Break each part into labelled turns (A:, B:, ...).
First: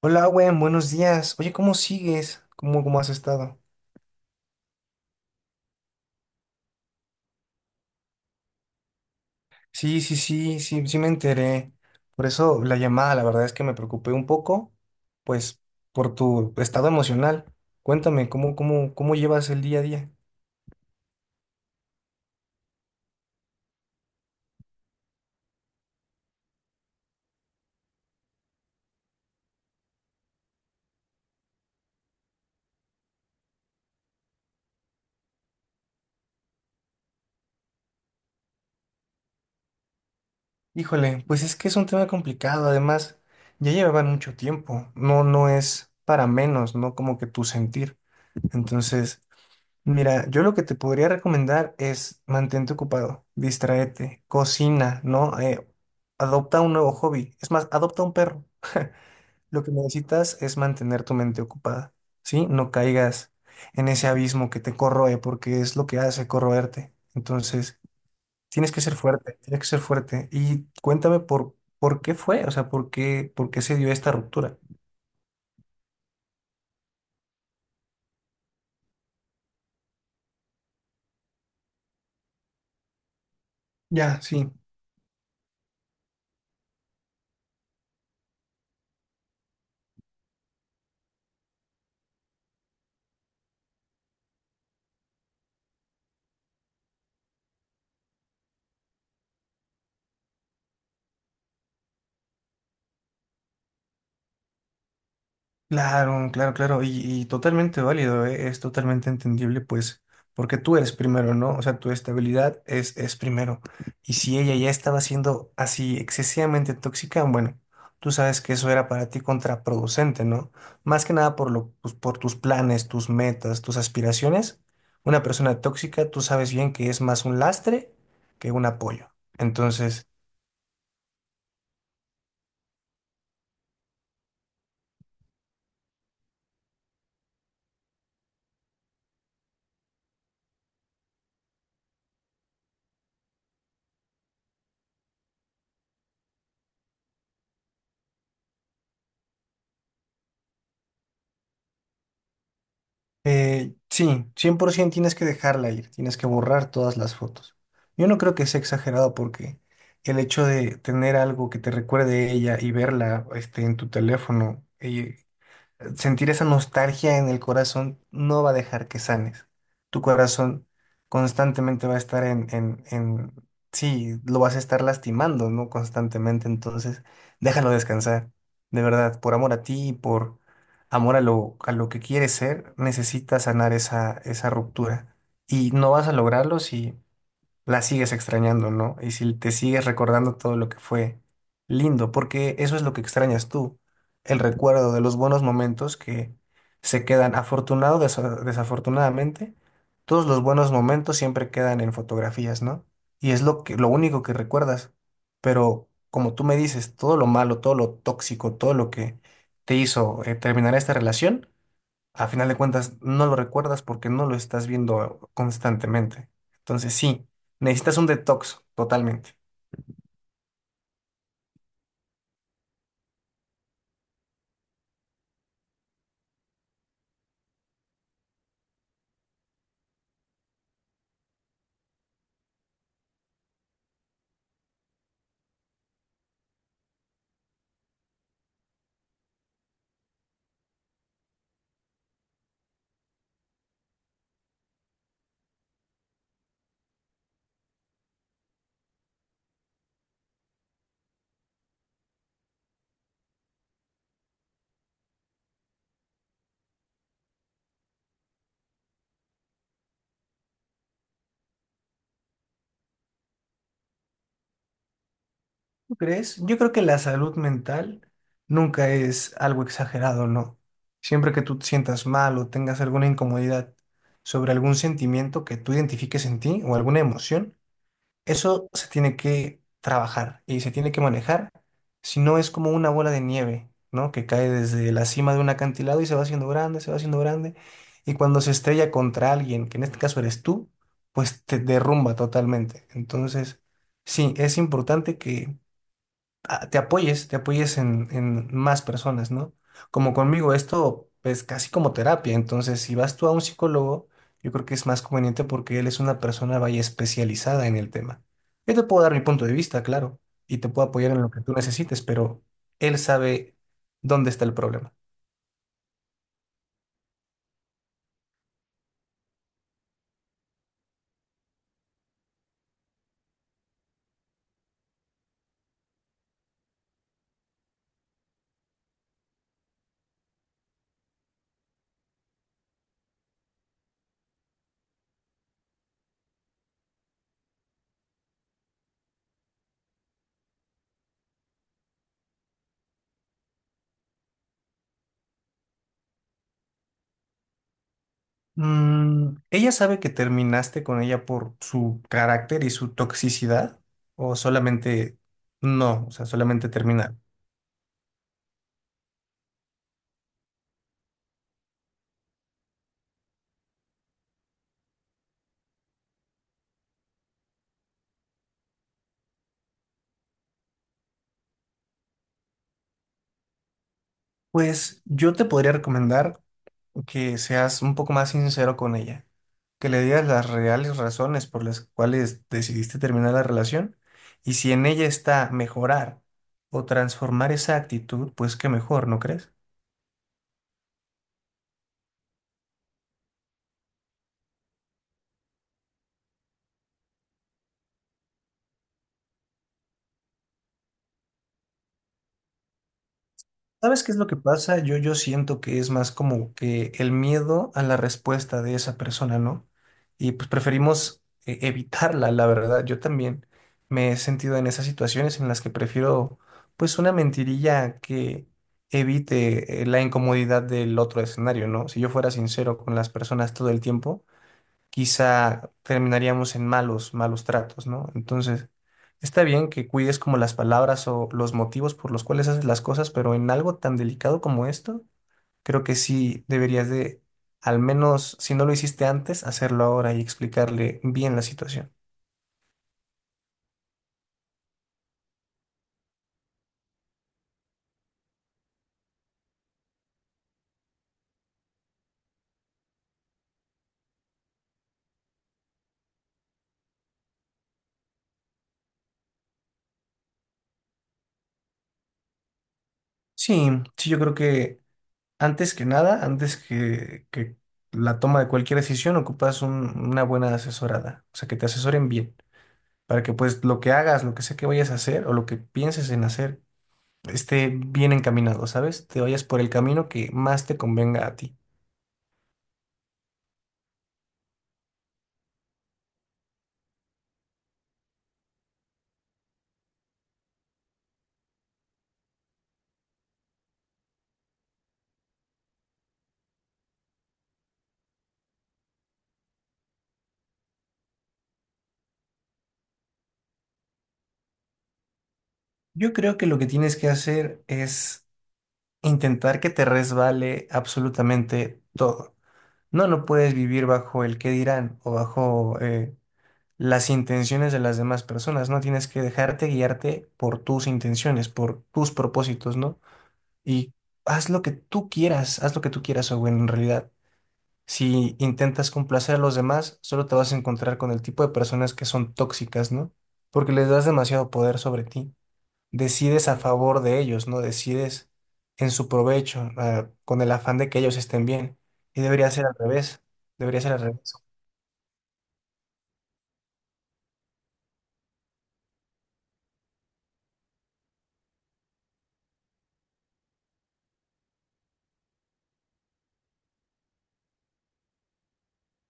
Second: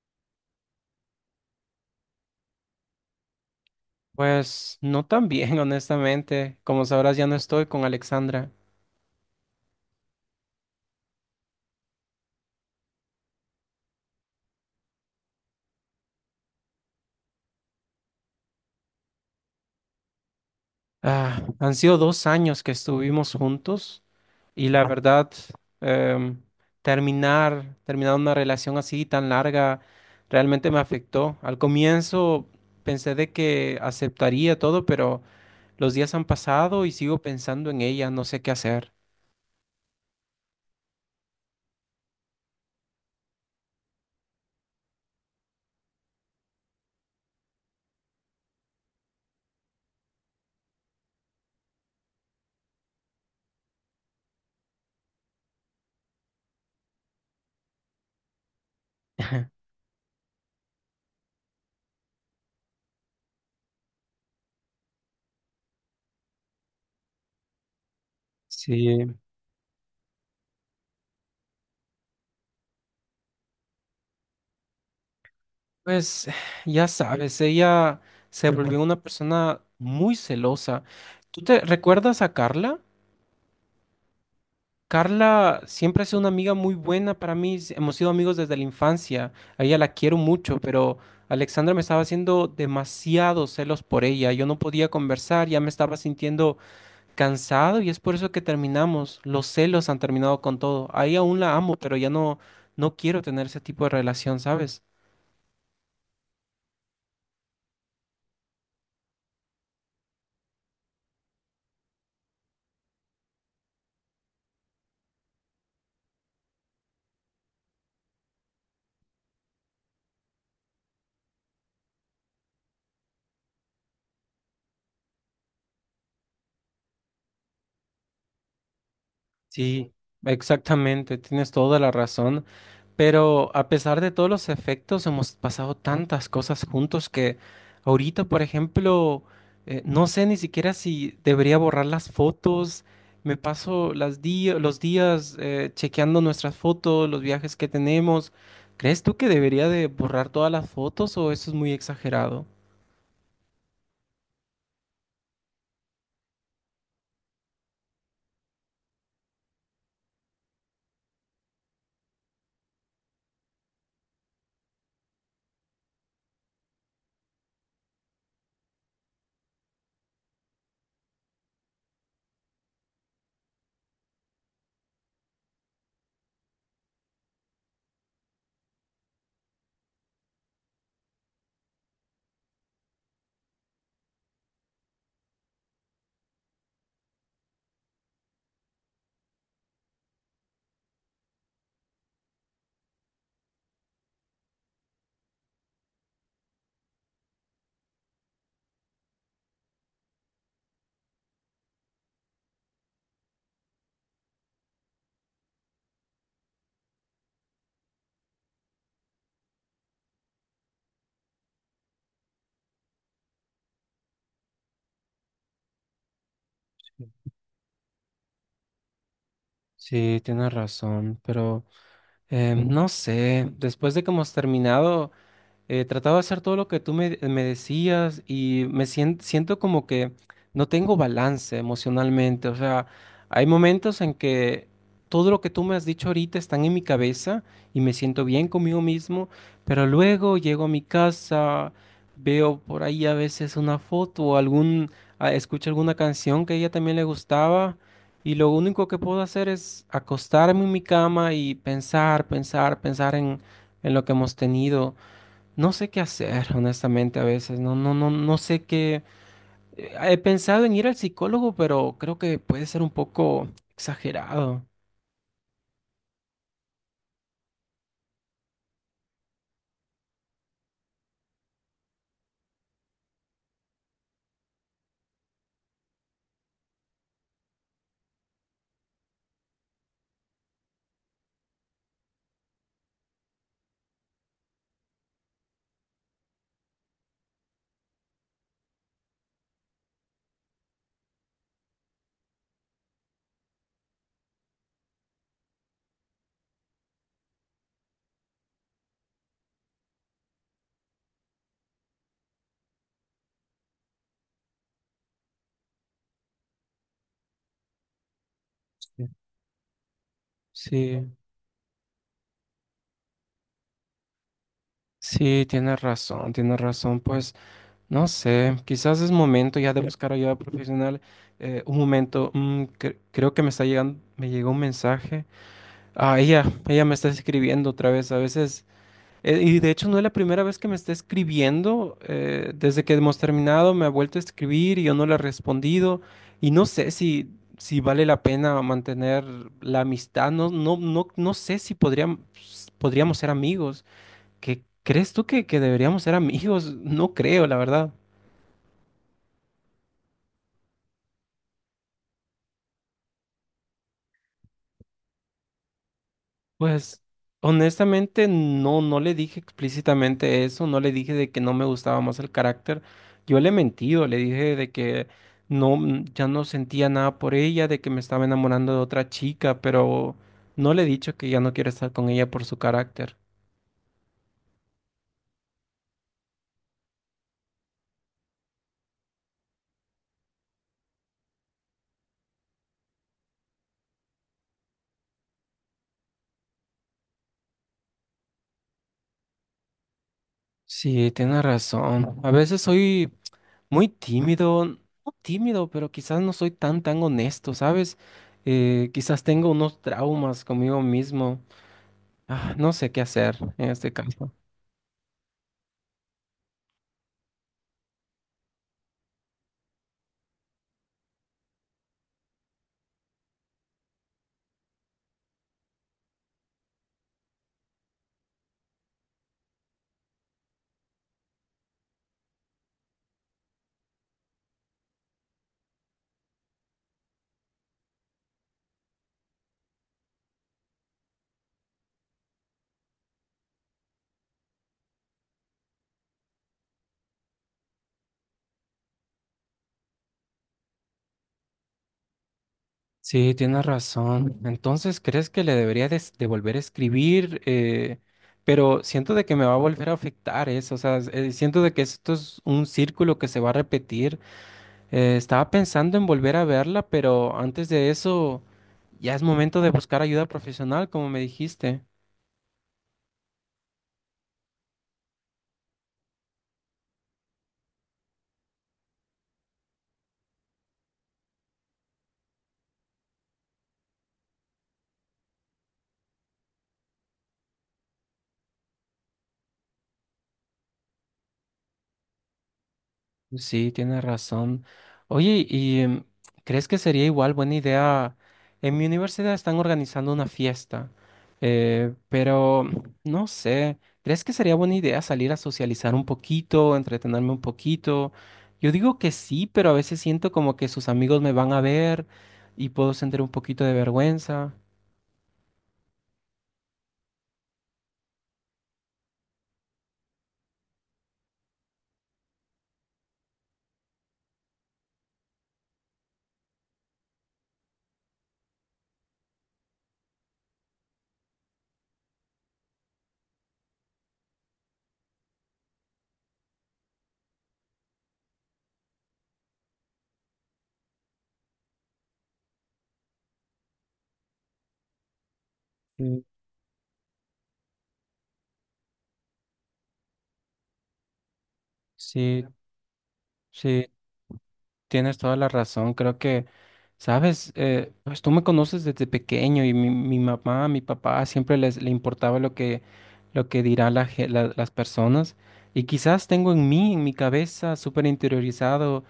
A: Hola, Owen, buenos días. Oye, ¿cómo sigues? ¿Cómo has estado?
B: Pues no tan bien, honestamente. Como sabrás, ya no estoy con Alexandra.
A: Sí, sí, sí, sí, sí me enteré. Por eso la llamada, la verdad es que me preocupé un poco, pues, por tu estado emocional. Cuéntame, ¿cómo llevas el día a día?
B: Ah, han sido 2 años que estuvimos juntos y la verdad, em, terminar una relación así tan larga realmente me afectó. Al comienzo pensé de que aceptaría todo, pero los días han pasado y sigo pensando en ella, no sé qué hacer.
A: Híjole, pues es que es un tema complicado. Además, ya llevaban mucho tiempo. No, no es para menos, ¿no? Como que tu sentir. Entonces, mira, yo lo que te podría recomendar es mantente ocupado, distraete, cocina, ¿no? Adopta un nuevo hobby. Es más, adopta un perro. Lo que necesitas es mantener tu mente ocupada, ¿sí? No caigas en ese abismo que te corroe, porque es lo que hace corroerte. Entonces, tienes que ser
B: Sí.
A: fuerte, tienes que ser fuerte. Y cuéntame por qué fue, o sea, por qué se dio esta ruptura.
B: Pues ya sabes, ella se volvió una persona muy celosa. ¿Tú te recuerdas a Carla?
A: Ya, sí.
B: Carla siempre ha sido una amiga muy buena para mí. Hemos sido amigos desde la infancia. A ella la quiero mucho, pero Alexandra me estaba haciendo demasiados celos por ella. Yo no podía conversar, ya me estaba sintiendo cansado y es por eso que terminamos. Los celos han terminado con todo. Ahí aún la amo, pero ya no, no quiero tener ese tipo de relación, ¿sabes?
A: Claro, claro, claro, y totalmente válido, ¿eh? Es totalmente entendible, pues, porque tú eres primero, ¿no? O sea, tu estabilidad es primero. Y si ella ya estaba siendo así excesivamente tóxica, bueno, tú sabes que eso era para ti contraproducente, ¿no? Más que nada por lo, pues, por tus planes, tus metas, tus aspiraciones. Una persona tóxica, tú sabes bien que es más un lastre que un apoyo.
B: Sí,
A: Entonces...
B: exactamente, tienes toda la razón, pero a pesar de todos los efectos, hemos pasado tantas cosas juntos que ahorita, por ejemplo, no sé ni siquiera si debería borrar las fotos, me paso las los días chequeando nuestras fotos, los viajes que tenemos. ¿Crees tú que debería de borrar todas las fotos o eso es muy exagerado?
A: Sí, 100% tienes que dejarla ir, tienes que borrar todas las fotos. Yo no creo que sea exagerado porque el hecho de tener algo que te recuerde a ella y verla este, en tu teléfono, sentir esa nostalgia en el corazón no va a dejar que sanes. Tu corazón constantemente va a estar en... Sí, lo vas a estar lastimando, ¿no? Constantemente. Entonces, déjalo descansar. De verdad, por amor a ti y por amor a lo que quieres ser, necesitas sanar esa, esa ruptura. Y no vas a lograrlo si la sigues extrañando, ¿no? Y si te sigues recordando todo lo que fue lindo, porque eso es lo que extrañas tú, el recuerdo de los buenos momentos que se quedan afortunado, desafortunadamente, todos los buenos momentos siempre quedan en fotografías, ¿no? Y es lo lo único que recuerdas. Pero como tú me dices, todo lo malo, todo lo tóxico, todo lo que te hizo terminar esta relación a final de cuentas no lo recuerdas porque no lo estás viendo constantemente. Entonces sí, necesitas un detox totalmente.
B: Sí, tienes razón, pero no sé, después de que hemos terminado. Trataba de hacer todo lo que tú me decías y me siento como que no tengo balance emocionalmente. O sea, hay momentos en que todo lo que tú me has dicho ahorita están en mi cabeza y me siento bien conmigo mismo, pero luego llego a mi casa, veo por ahí a veces una foto o algún, escucho alguna canción que a ella también le gustaba. Y lo único que puedo hacer es acostarme en mi cama y pensar, pensar, pensar en, lo que hemos tenido. No sé qué hacer, honestamente, a veces. No, no, no, no sé qué. He pensado en ir al psicólogo, pero creo que puede ser un poco exagerado.
A: ¿Tú crees? Yo creo que la salud mental nunca es algo exagerado, ¿no? Siempre que tú te sientas mal o tengas alguna incomodidad sobre algún sentimiento que tú identifiques en ti o alguna emoción, eso se tiene que trabajar y se tiene que manejar, si no es como una bola de nieve, ¿no? Que cae desde la cima de un acantilado y se va haciendo grande, se va haciendo grande, y cuando se estrella contra alguien, que en este caso eres tú, pues te derrumba totalmente. Entonces, sí, es importante que te apoyes en más personas, ¿no? Como conmigo, esto es casi como terapia, entonces si vas tú a un psicólogo, yo creo que es más conveniente porque él es una persona vaya especializada en el tema. Yo te puedo
B: Sí,
A: dar mi punto de vista, claro, y te puedo
B: sí,
A: apoyar en lo que tú necesites, pero él sabe dónde está el problema.
B: sí, tienes razón, tienes razón. Pues no sé, quizás es momento ya de buscar ayuda profesional. Un momento, creo que me está llegando, me llegó un mensaje. Ah, ella me está escribiendo otra vez. A veces. Y de hecho no es la primera vez que me está escribiendo. Desde que hemos terminado me ha vuelto a escribir y yo no le he respondido. Y no sé si vale la pena mantener la amistad. No, no, no, no sé si podríamos ser amigos. ¿Qué crees tú que deberíamos ser amigos? No creo, la verdad.
A: Mm, ¿ella sabe que terminaste con ella por su carácter y su toxicidad? ¿O solamente no? O sea, solamente
B: Pues
A: terminar.
B: honestamente no, no le dije explícitamente eso, no le dije de que no me gustaba más el carácter. Yo le he mentido, le dije de que no, ya no sentía nada por ella, de que me estaba enamorando de otra chica, pero no le he dicho que ya no quiero estar con ella por su carácter.
A: Pues yo te podría recomendar que seas un poco más sincero con ella, que le digas las reales razones por las cuales decidiste terminar la relación y si en ella está mejorar o transformar esa actitud, pues qué mejor, ¿no crees?
B: Sí, tienes razón. A veces soy muy tímido, no tímido, pero quizás no soy tan, tan honesto, ¿sabes? Quizás tengo unos traumas conmigo mismo. Ah, no sé qué hacer en este
A: ¿Sabes qué es lo
B: caso.
A: que pasa? Yo siento que es más como que el miedo a la respuesta de esa persona, ¿no? Y pues preferimos evitarla, la verdad. Yo también me he sentido en esas situaciones en las que prefiero pues una mentirilla que evite la incomodidad del otro escenario, ¿no? Si yo fuera sincero con las personas todo el tiempo, quizá terminaríamos en malos, malos tratos, ¿no? Entonces, está bien que cuides como las palabras o los motivos por los cuales haces las cosas, pero en algo tan delicado como esto, creo que sí deberías de, al menos si no lo hiciste antes, hacerlo ahora y explicarle bien la situación.
B: Sí, tienes razón. Entonces, ¿crees que le debería de volver a escribir? Pero siento de que me va a volver a afectar eso. O sea, siento de que esto es un círculo que se va a repetir. Estaba pensando en volver a verla, pero antes de eso, ya es momento de buscar ayuda profesional, como me dijiste.
A: Sí, sí, yo creo que antes que nada, antes que la toma de cualquier decisión, ocupas una buena asesorada, o sea, que te asesoren bien, para que pues lo que hagas, lo que sea que vayas a hacer o lo que pienses en hacer, esté bien encaminado, ¿sabes? Te vayas por el camino que más te convenga a ti.
B: Sí, tienes razón. Oye, ¿y crees que sería igual buena idea? En mi universidad están organizando una fiesta, pero no sé, ¿crees que sería buena idea salir a socializar un poquito, entretenerme un poquito? Yo digo que sí, pero a veces siento como que sus amigos me van a ver y puedo sentir un poquito de vergüenza.
A: Yo creo que lo que tienes que hacer es intentar que te resbale absolutamente todo. No, no puedes vivir bajo el qué dirán o bajo las intenciones de las demás personas, ¿no? Tienes que dejarte guiarte por tus intenciones, por tus propósitos, ¿no? Y haz lo que tú quieras, haz lo que tú quieras, o en realidad. Si intentas complacer a los demás, solo te vas a encontrar con el tipo de personas que son tóxicas, ¿no? Porque les das demasiado poder sobre ti.
B: Sí.
A: Decides a favor de ellos, ¿no? Decides en su provecho, ah, con el afán de que ellos estén bien. Y
B: Sí,
A: debería ser al revés. Debería
B: sí,
A: ser al revés.
B: tienes toda la razón, creo que, sabes, pues tú me conoces desde pequeño y mi mamá, mi papá siempre les le importaba lo lo que dirán la las personas y quizás tengo en mí, en mi cabeza, súper interiorizado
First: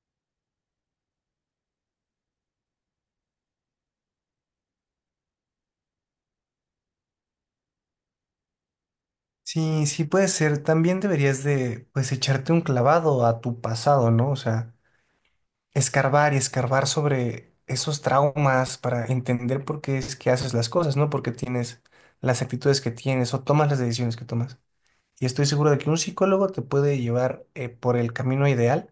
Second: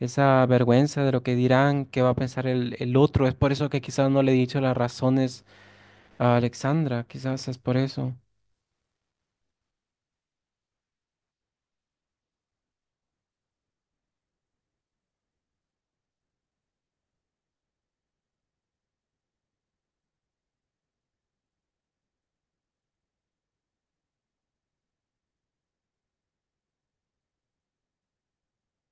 B: esa vergüenza de lo que dirán, qué va a pensar el otro. Es por eso que quizás no le he dicho las razones a Alexandra, quizás es por eso.
A: Sí, sí puede ser. También deberías de, pues, echarte un clavado a tu pasado, ¿no? O sea, escarbar y escarbar sobre esos traumas para entender por qué es que haces las cosas, ¿no? Porque tienes las actitudes que tienes o tomas las decisiones que tomas. Y estoy seguro de que un psicólogo te puede llevar por el camino ideal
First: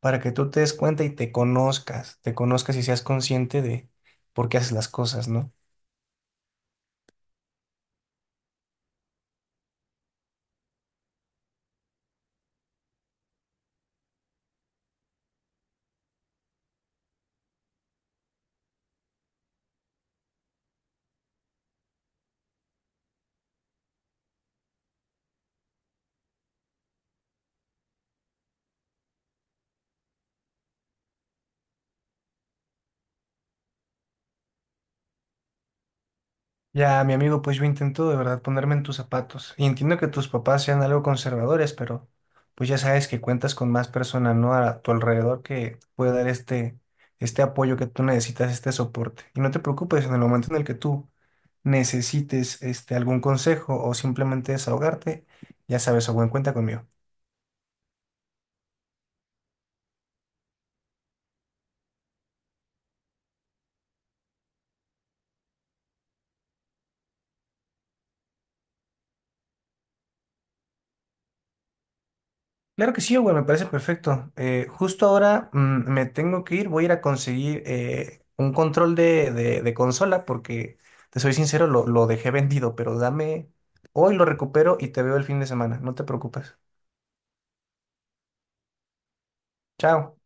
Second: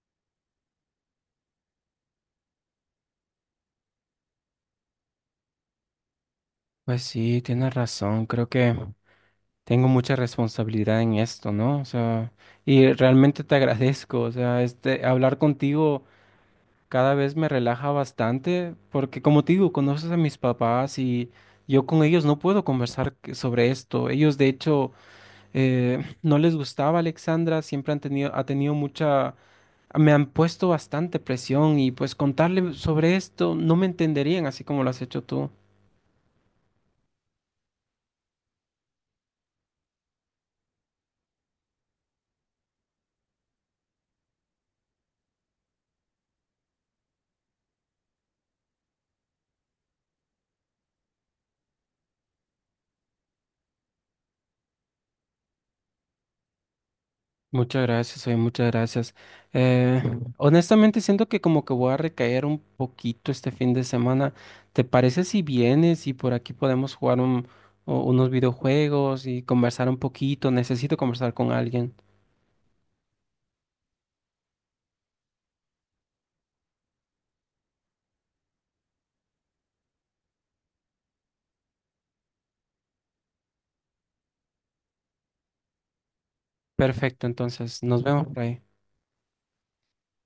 A: para que tú te des cuenta y te conozcas y seas consciente de por qué haces las cosas, ¿no?
B: Pues sí, tienes razón, creo que, tengo mucha responsabilidad en esto, ¿no? O sea, y realmente te agradezco, o sea, este, hablar contigo cada vez me relaja bastante, porque como te digo, conoces a mis papás y yo con ellos no puedo conversar sobre esto. Ellos, de hecho, no les gustaba Alexandra, siempre han tenido, ha tenido mucha, me han puesto bastante presión y pues contarle sobre esto no me entenderían así como lo has hecho tú.
A: Ya, mi amigo, pues yo intento de verdad ponerme en tus zapatos. Y entiendo que tus papás sean algo conservadores, pero pues ya sabes que cuentas con más personas, ¿no? A tu alrededor que te puede dar este, este apoyo que tú necesitas, este soporte. Y no te preocupes, en el momento en el que tú necesites este, algún consejo o simplemente desahogarte, ya sabes, a buen cuenta conmigo.
B: Muchas gracias, oye, muchas gracias. Eh, Honestamente siento que como que voy a recaer un poquito este fin de semana. ¿Te parece si vienes y por aquí podemos jugar unos videojuegos y conversar un poquito? Necesito conversar con alguien.
A: Claro que sí, güey, me parece perfecto. Justo ahora mm, me tengo que ir, voy a ir a conseguir un control de, de consola porque, te soy sincero, lo dejé vendido, pero dame, hoy lo recupero y te veo el fin de semana, no te preocupes.
B: Perfecto, entonces nos vemos por ahí.
A: Chao.